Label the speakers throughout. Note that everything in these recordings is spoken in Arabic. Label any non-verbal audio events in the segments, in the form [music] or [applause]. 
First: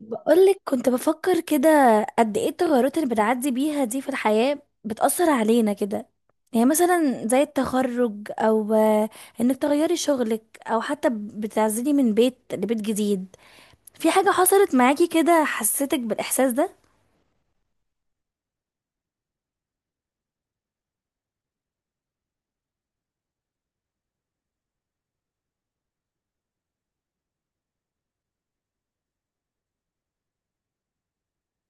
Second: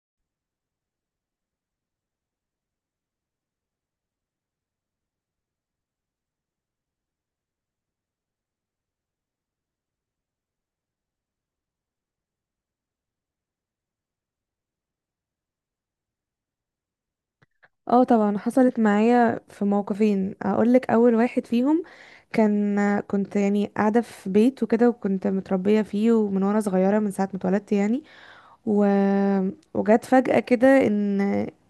Speaker 1: بقولك كنت بفكر كده. قد ايه التغيرات اللي بتعدي بيها دي في الحياة بتأثر علينا كده؟ يعني مثلا زي التخرج او انك تغيري شغلك او حتى بتعزلي من بيت لبيت جديد. في حاجة حصلت معاكي كده حسيتك بالإحساس ده؟
Speaker 2: اه، طبعا حصلت معايا في موقفين. اقول لك اول واحد فيهم. كنت يعني قاعده في بيت وكده، وكنت متربيه فيه، ومن وانا صغيره من ساعه ما اتولدت يعني. و... وجت فجأة كده ان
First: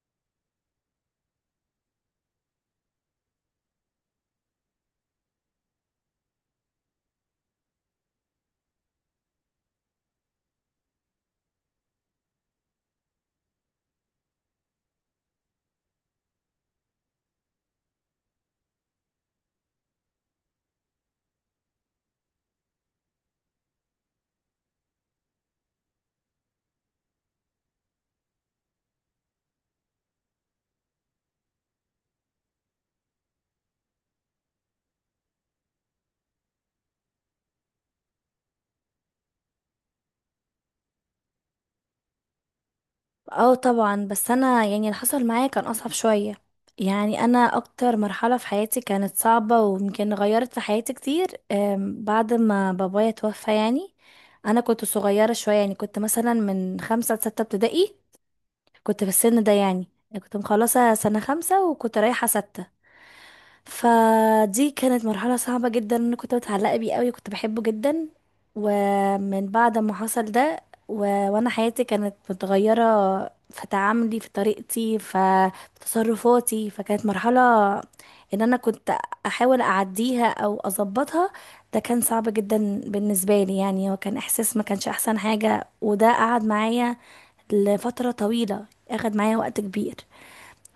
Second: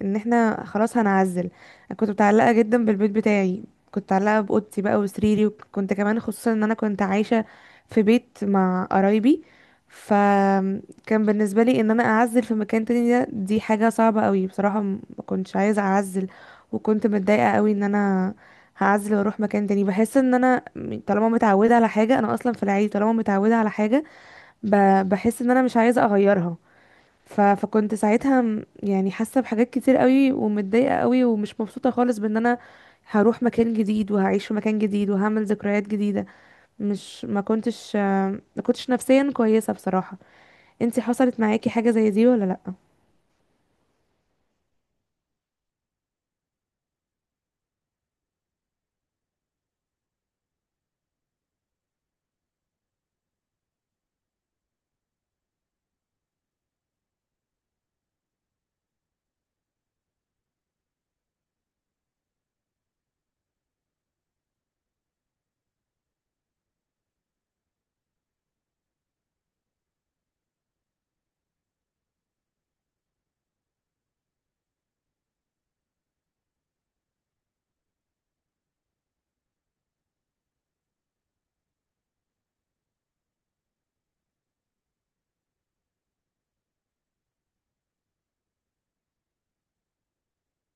Speaker 2: احنا خلاص هنعزل. انا كنت متعلقة جدا بالبيت بتاعي، كنت متعلقة بأوضتي بقى وسريري، وكنت كمان خصوصا ان انا كنت عايشة في بيت مع قرايبي. فكان بالنسبة لي ان انا اعزل في مكان تاني ده، دي حاجة صعبة قوي بصراحة. ما كنتش عايزة اعزل، وكنت متضايقة قوي ان انا هعزل واروح مكان تاني. بحس ان انا طالما متعودة على حاجة، انا اصلا في العادي طالما متعودة على حاجة بحس ان انا مش عايزة اغيرها. فكنت ساعتها يعني حاسه بحاجات كتير قوي، ومتضايقه قوي ومش مبسوطه خالص، بان انا هروح مكان جديد وهعيش في مكان جديد وهعمل ذكريات جديده. مش ما كنتش آه، ما كنتش نفسيا كويسه بصراحه. انتي حصلت معاكي حاجه زي دي ولا لا؟
Speaker 1: اه طبعا. بس انا يعني اللي حصل معايا كان اصعب شوية. يعني انا اكتر مرحلة في حياتي كانت صعبة ويمكن غيرت في حياتي كتير، بعد ما بابايا توفى يعني. انا كنت صغيرة شوية، يعني كنت مثلا من 5 لستة ابتدائي، كنت في السن ده. يعني كنت مخلصة سنة 5 وكنت رايحة 6. فدي كانت مرحلة صعبة جدا، انا كنت متعلقة بيه قوي كنت بحبه جدا. ومن بعد ما حصل ده و... وانا حياتي كانت متغيرة في تعاملي، في طريقتي، في تصرفاتي. فكانت مرحلة ان انا كنت احاول اعديها او اظبطها. ده كان صعب جدا بالنسبة لي، يعني هو كان احساس ما كانش احسن حاجة، وده قعد معايا لفترة طويلة، اخد معايا وقت كبير.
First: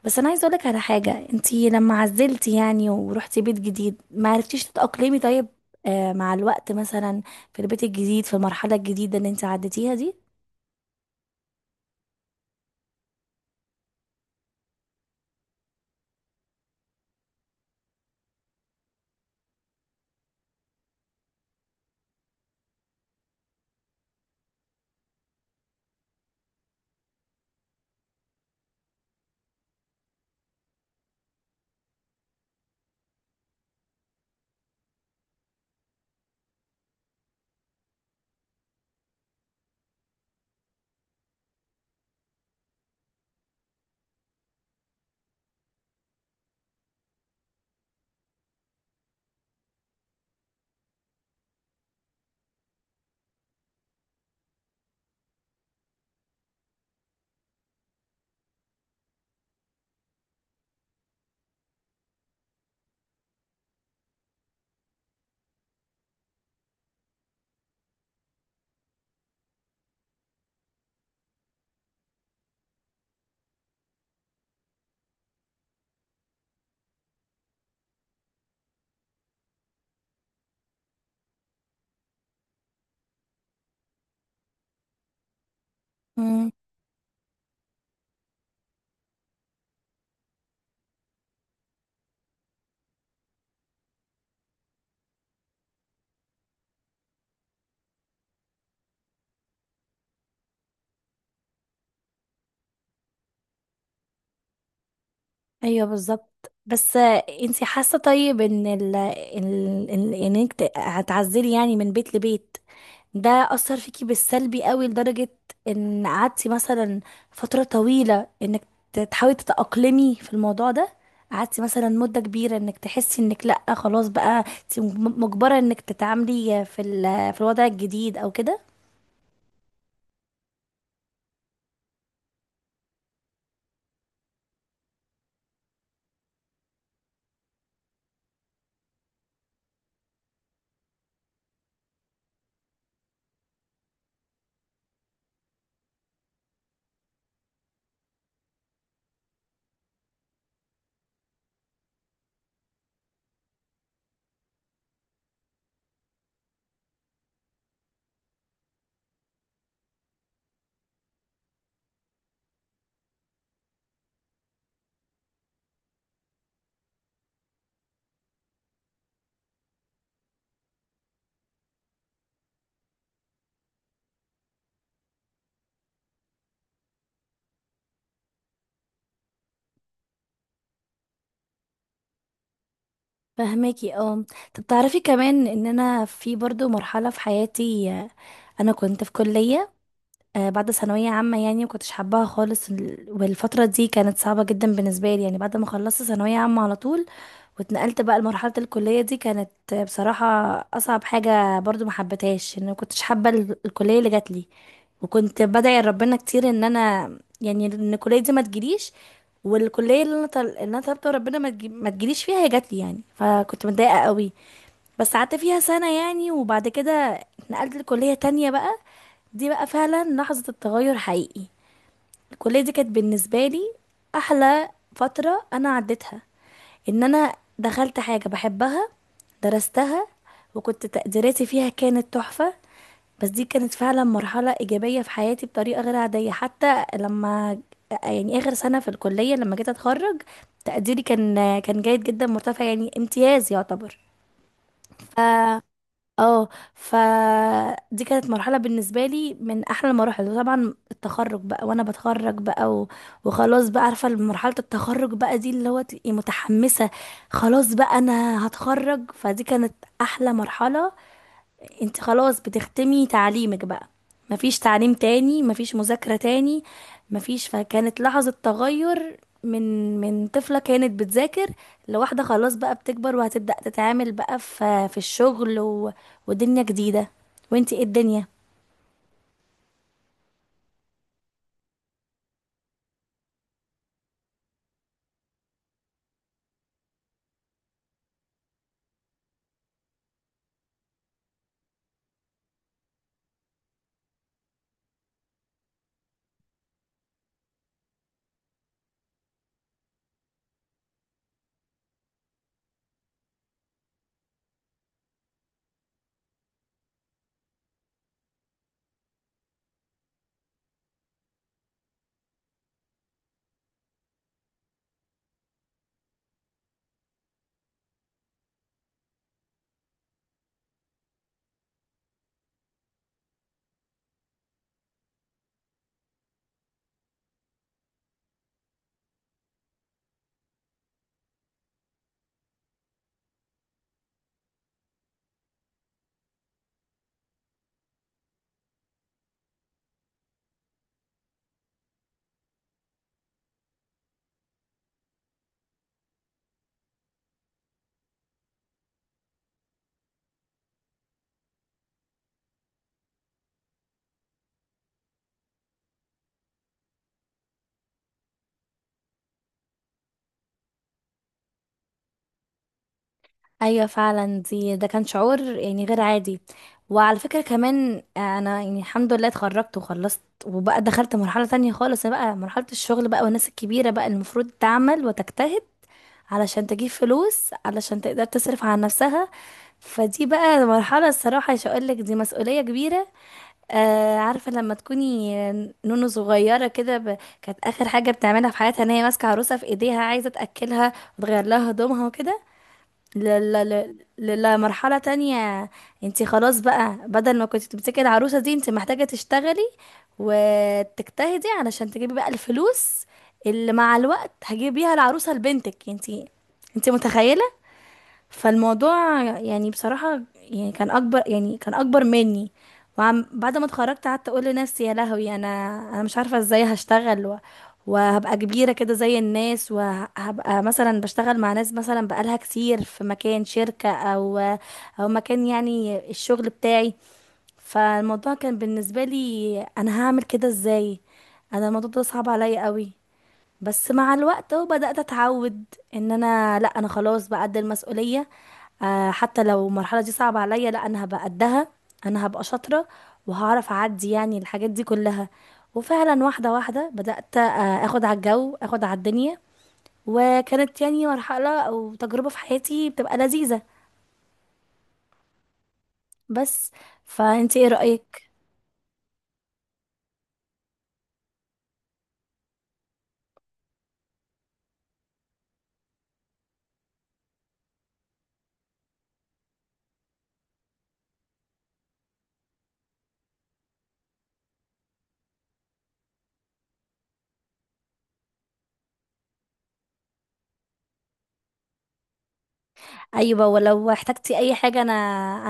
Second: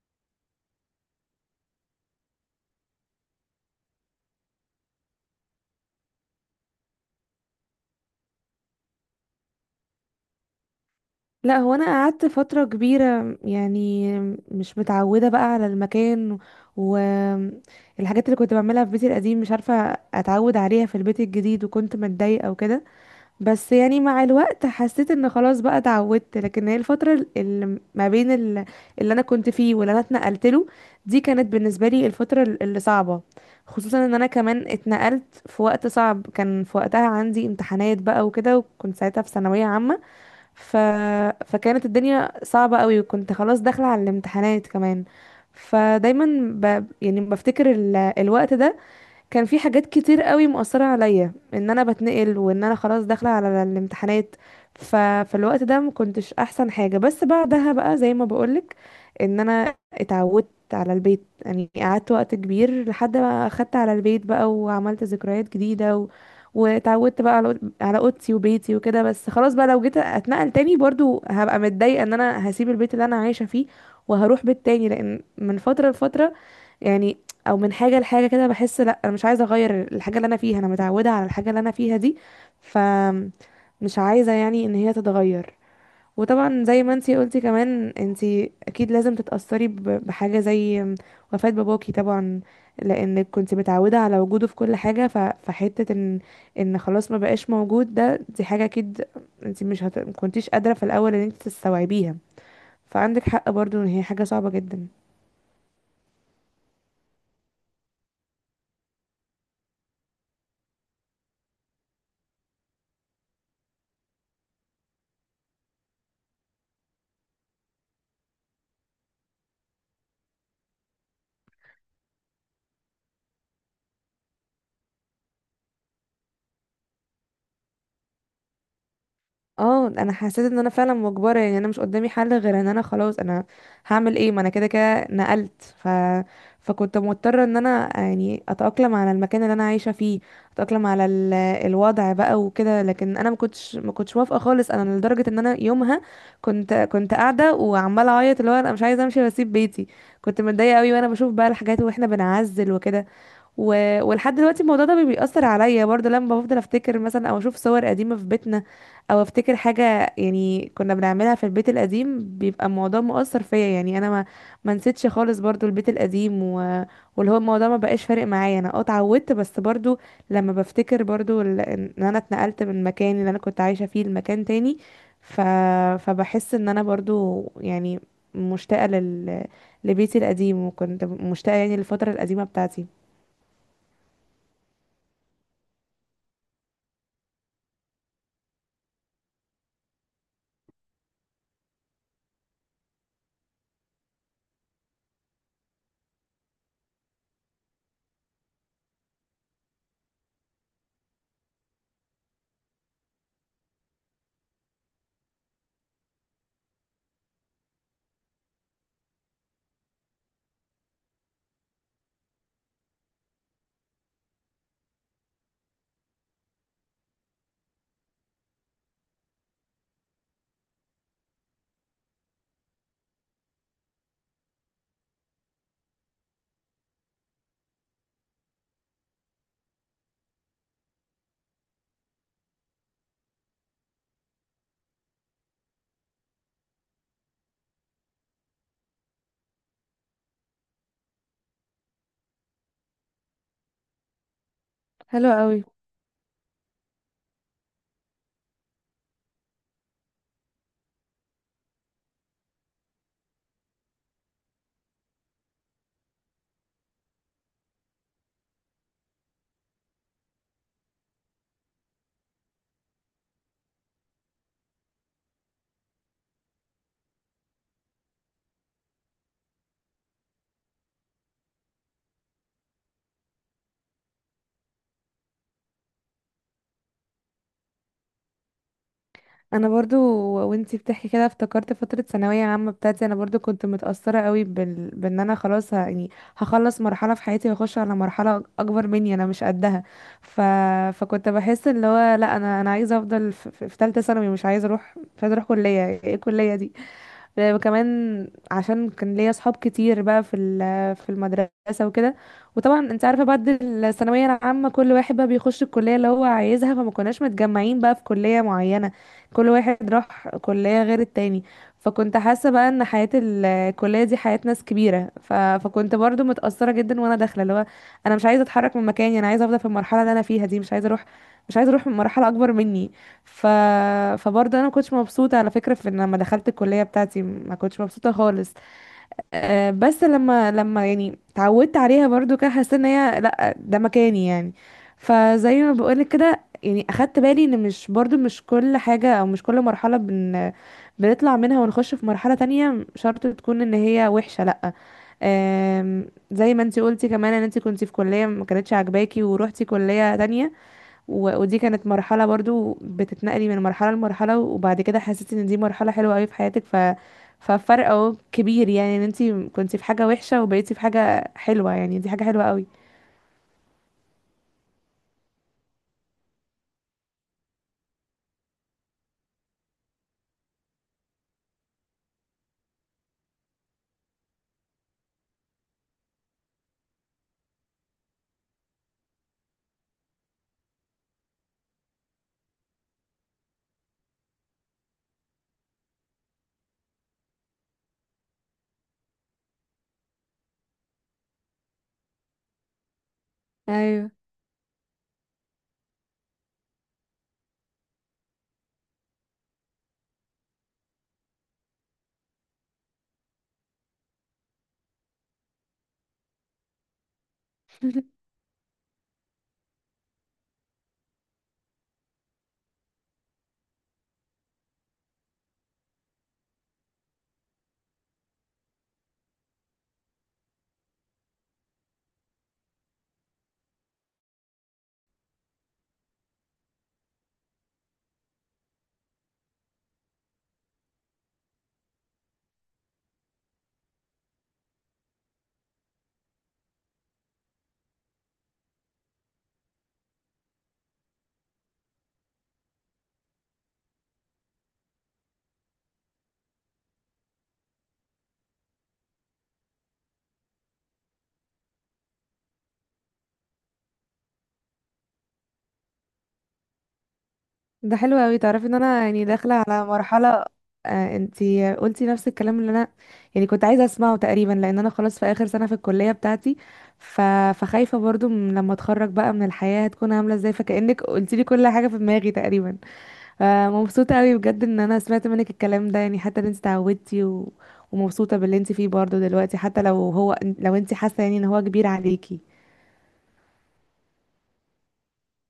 Speaker 1: بس انا عايزه اقولك على حاجه، انتي لما عزلتي يعني ورحتي بيت جديد ما عرفتيش تتاقلمي؟ طيب، آه مع الوقت مثلا، في البيت الجديد، في المرحله الجديده اللي انتي عديتيها دي؟
Speaker 2: لا، هو انا قعدت فتره كبيره يعني مش متعوده بقى على المكان، والحاجات اللي كنت بعملها في بيتي القديم مش عارفه اتعود عليها في البيت الجديد، وكنت متضايقه وكده. بس يعني مع الوقت حسيت ان خلاص بقى اتعودت، لكن هي الفترة اللي ما بين اللي انا كنت فيه واللي انا اتنقلت له، دي كانت بالنسبة لي الفترة اللي صعبة. خصوصا ان انا كمان اتنقلت في وقت صعب، كان في وقتها عندي امتحانات بقى وكده، وكنت ساعتها في ثانوية عامة. ف... فكانت الدنيا صعبة قوي، وكنت خلاص داخلة على الامتحانات كمان. فدايما يعني بفتكر الوقت ده كان في حاجات كتير قوي مؤثرة عليا، ان انا بتنقل وان انا خلاص داخلة على الامتحانات. فالوقت ده ما كنتش احسن حاجة. بس بعدها بقى، زي ما بقولك، ان انا اتعودت على البيت. يعني قعدت وقت كبير لحد ما اخدت على البيت بقى، وعملت ذكريات جديدة، واتعودت بقى على اوضتي وبيتي وكده. بس خلاص بقى لو جيت اتنقل تاني برضو هبقى متضايقة ان انا هسيب البيت اللي انا عايشة فيه وهروح بيت تاني. لان من فترة لفترة يعني، او من حاجه لحاجه كده، بحس لا، انا مش عايزه اغير الحاجه اللي انا فيها، انا متعوده على الحاجه اللي انا فيها دي. ف مش عايزه يعني ان هي تتغير.
Speaker 1: امم.
Speaker 2: وطبعا زي ما انتي قلتي كمان، انتي اكيد لازم تتاثري بحاجه زي وفاه باباكي طبعا، لانك كنت متعوده على وجوده في كل حاجه. فحته ان خلاص ما بقاش موجود ده، دي حاجه اكيد انتي مش هت... ما كنتيش قادره في الاول ان انتي تستوعبيها. فعندك حق برضو ان هي حاجه صعبه جدا.
Speaker 1: ايوه بالظبط. بس انتي حاسه طيب ان انك هتعزلي يعني من بيت لبيت، ده أثر فيكي بالسلبي قوي، لدرجة إن قعدتي مثلا فترة طويلة إنك تحاولي تتأقلمي في الموضوع ده؟ قعدتي مثلا مدة كبيرة إنك تحسي إنك لأ خلاص بقى انت مجبرة إنك تتعاملي في في الوضع الجديد أو كده؟
Speaker 2: اه، انا حسيت ان انا فعلا مجبره. يعني انا مش قدامي حل غير ان انا خلاص. انا هعمل ايه، ما انا كده كده نقلت. فكنت مضطره ان انا يعني اتاقلم على المكان اللي انا عايشه فيه، اتاقلم على الوضع بقى وكده. لكن انا ما كنتش موافقه خالص، انا لدرجه ان انا يومها كنت قاعده وعماله اعيط، اللي هو انا مش عايزه امشي واسيب بيتي. كنت متضايقه قوي وانا بشوف بقى الحاجات واحنا بنعزل وكده. و... ولحد دلوقتي الموضوع ده بيأثر عليا برضه، لما بفضل افتكر مثلا او اشوف صور قديمة في بيتنا، او افتكر حاجة يعني كنا بنعملها في البيت القديم، بيبقى الموضوع مؤثر فيا. يعني انا ما نسيتش خالص برضه البيت القديم. واللي هو الموضوع ما بقاش فارق معايا، انا اتعودت، بس برضه لما بفتكر برضه ان انا اتنقلت من مكان اللي انا كنت عايشة فيه لمكان تاني، ف... فبحس ان انا برضه يعني مشتاقة لبيتي القديم، وكنت مشتاقة يعني للفترة القديمة بتاعتي.
Speaker 1: فهماكي اه. طب تعرفي كمان إن أنا في برضو مرحلة في حياتي، أنا كنت في كلية بعد ثانوية عامة، يعني مكنتش حباها خالص. والفترة دي كانت صعبة جدا بالنسبة لي، يعني بعد ما خلصت ثانوية عامة على طول واتنقلت بقى لمرحلة الكلية. دي كانت بصراحة أصعب حاجة، برضو ما حبيتهاش. إن ما كنتش حابة الكلية اللي جات لي، وكنت بدعي لربنا كتير إن أنا يعني إن الكلية دي ما تجيليش. والكلية اللي اللي أنا طلبت ربنا ما تجيليش فيها هي جات لي، يعني فكنت متضايقة قوي. بس قعدت فيها سنة يعني، وبعد كده اتنقلت لكلية تانية بقى. دي بقى فعلا لحظة التغير حقيقي. الكلية دي كانت بالنسبة لي أحلى فترة أنا عديتها، إن أنا دخلت حاجة بحبها، درستها، وكنت تقديراتي فيها كانت تحفة. بس دي كانت فعلا مرحلة إيجابية في حياتي بطريقة غير عادية. حتى لما يعني آخر سنة في الكلية لما جيت أتخرج، تقديري كان جيد جدا مرتفع، يعني امتياز يعتبر.
Speaker 2: حلو قوي.
Speaker 1: اه. فدي كانت مرحلة بالنسبة لي من أحلى المراحل. وطبعا التخرج بقى وأنا بتخرج بقى وخلاص بقى، عارفة مرحلة التخرج بقى دي اللي هو تبقي متحمسة. خلاص بقى أنا هتخرج، فدي كانت أحلى مرحلة. انت خلاص بتختمي تعليمك بقى، مفيش تعليم تاني، مفيش مذاكرة تاني، مفيش. فكانت لحظة تغير من طفلة كانت بتذاكر لواحدة خلاص بقى بتكبر وهتبدأ تتعامل بقى في الشغل ودنيا جديدة. وانتي ايه الدنيا؟
Speaker 2: انا برضو وانتي بتحكي كده افتكرت فتره ثانويه عامه بتاعتي. انا برضو كنت متاثره قوي بان انا خلاص يعني هخلص مرحله في حياتي واخش على مرحله اكبر مني انا مش قدها. ف... فكنت بحس اللي هو لا، انا عايزه افضل في ثالثه ثانوي، مش عايزه اروح كليه، ايه الكليه دي؟ وكمان عشان كان ليا اصحاب كتير بقى في المدرسه وكده. وطبعا انت عارفه بعد الثانويه العامه كل واحد بقى بيخش الكليه اللي هو عايزها، فما كناش متجمعين بقى في كليه معينه، كل واحد راح كليه غير التاني. فكنت حاسه بقى ان حياه الكليه دي حياه ناس كبيره. فكنت برضو متاثره جدا وانا داخله، اللي هو انا مش عايزه اتحرك من مكاني، انا عايزه افضل في المرحله اللي انا فيها دي، مش عايزه اروح من مرحله اكبر مني. ف... فبرضه انا ما كنتش مبسوطه على فكره، في ان لما دخلت الكليه بتاعتي ما كنتش مبسوطه خالص. أه، بس لما يعني اتعودت عليها برضه كده، حسيت ان هي لا، ده مكاني يعني. فزي ما بقولك كده يعني، اخدت بالي ان مش كل حاجه او مش كل مرحله بنطلع منها ونخش في مرحله تانية شرط تكون ان هي وحشه، لا. أم، زي ما انتي قلتي كمان، ان انتي كنتي في كليه ما كانتش عاجباكي وروحتي كليه تانية، ودي كانت مرحلة برضو بتتنقلي من مرحلة لمرحلة، وبعد كده حسيتي ان دي مرحلة حلوة قوي في حياتك. ففرق اهو كبير، يعني ان انتي كنتي في حاجة وحشة وبقيتي في حاجة حلوة، يعني دي حاجة حلوة قوي.
Speaker 1: ايوه فعلا. ده كان شعور يعني غير عادي. وعلى فكرة كمان انا يعني الحمد لله اتخرجت وخلصت وبقى دخلت مرحلة تانية خالص، بقى مرحلة الشغل بقى والناس الكبيرة بقى المفروض تعمل وتجتهد علشان تجيب فلوس علشان تقدر تصرف على نفسها. فدي بقى مرحلة، الصراحة مش هقولك، دي مسؤولية كبيرة. آه عارفة لما تكوني نونو صغيرة كده، كانت آخر حاجة بتعملها في حياتها ان هي ماسكة عروسة في ايديها عايزة تأكلها وتغير لها هدومها وكده،
Speaker 2: ايوه.
Speaker 1: لمرحلة تانية. انت خلاص بقى بدل ما كنت بتمسكي العروسة دي انت محتاجة تشتغلي وتجتهدي علشان تجيبي بقى الفلوس اللي مع الوقت هجيب بيها العروسة لبنتك انت. انت متخيلة؟
Speaker 2: [laughs]
Speaker 1: فالموضوع يعني بصراحة يعني كان أكبر، يعني كان أكبر مني. وعم بعد ما اتخرجت قعدت أقول لنفسي يا لهوي، أنا أنا مش عارفة إزاي هشتغل وهبقى كبيرة كده زي الناس، وهبقى مثلا بشتغل مع ناس مثلا بقالها كتير في مكان شركة أو مكان يعني الشغل بتاعي. فالموضوع كان بالنسبة لي أنا هعمل كده إزاي؟ أنا الموضوع ده صعب عليا قوي. بس مع الوقت اهو بدأت اتعود ان انا لا انا خلاص بقى قد المسؤولية. آه حتى لو المرحلة دي صعبة عليا لا انا هبقى قدها، انا هبقى شاطرة وهعرف اعدي يعني الحاجات دي كلها. وفعلا واحدة واحدة بدأت اخد على الجو، اخد على الدنيا. وكانت يعني مرحلة او تجربة في حياتي بتبقى لذيذة بس. فانت ايه
Speaker 2: ده حلو
Speaker 1: رأيك؟
Speaker 2: قوي. تعرفي ان انا يعني داخلة على مرحلة. انتي قلتي نفس الكلام اللي انا يعني كنت عايزة اسمعه تقريبا، لان انا خلاص في اخر سنة في الكلية بتاعتي. ف... فخايفة برضو من لما اتخرج بقى من الحياة هتكون عاملة ازاي. فكأنك قلتي لي كل حاجة في دماغي تقريبا. فمبسوطة قوي بجد ان انا سمعت منك الكلام ده، يعني حتى ان انت اتعودتي ومبسوطة باللي انت فيه برضه دلوقتي، حتى لو انت حاسة يعني ان هو كبير عليكي.
Speaker 1: ايوه، ولو احتجتي اي حاجه انا،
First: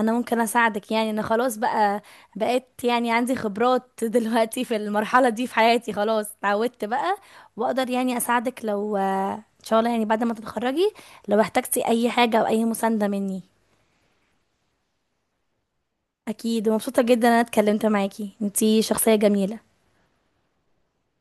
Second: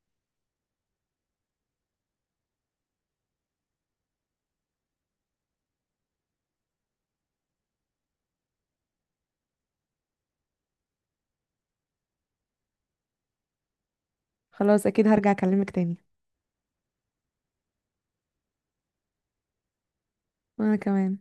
Speaker 1: انا ممكن اساعدك. يعني انا خلاص بقى بقيت يعني عندي خبرات [laughs] دلوقتي في المرحله دي في حياتي، خلاص اتعودت بقى واقدر يعني اساعدك. لو ان شاء الله يعني بعد ما تتخرجي لو احتجتي اي حاجه او اي مسانده مني.
Speaker 2: خلاص، اكيد هرجع اكلمك تاني.
Speaker 1: اكيد، ومبسوطه جدا إن انا اتكلمت معاكي، انتي شخصيه جميله.
Speaker 2: وانا كمان.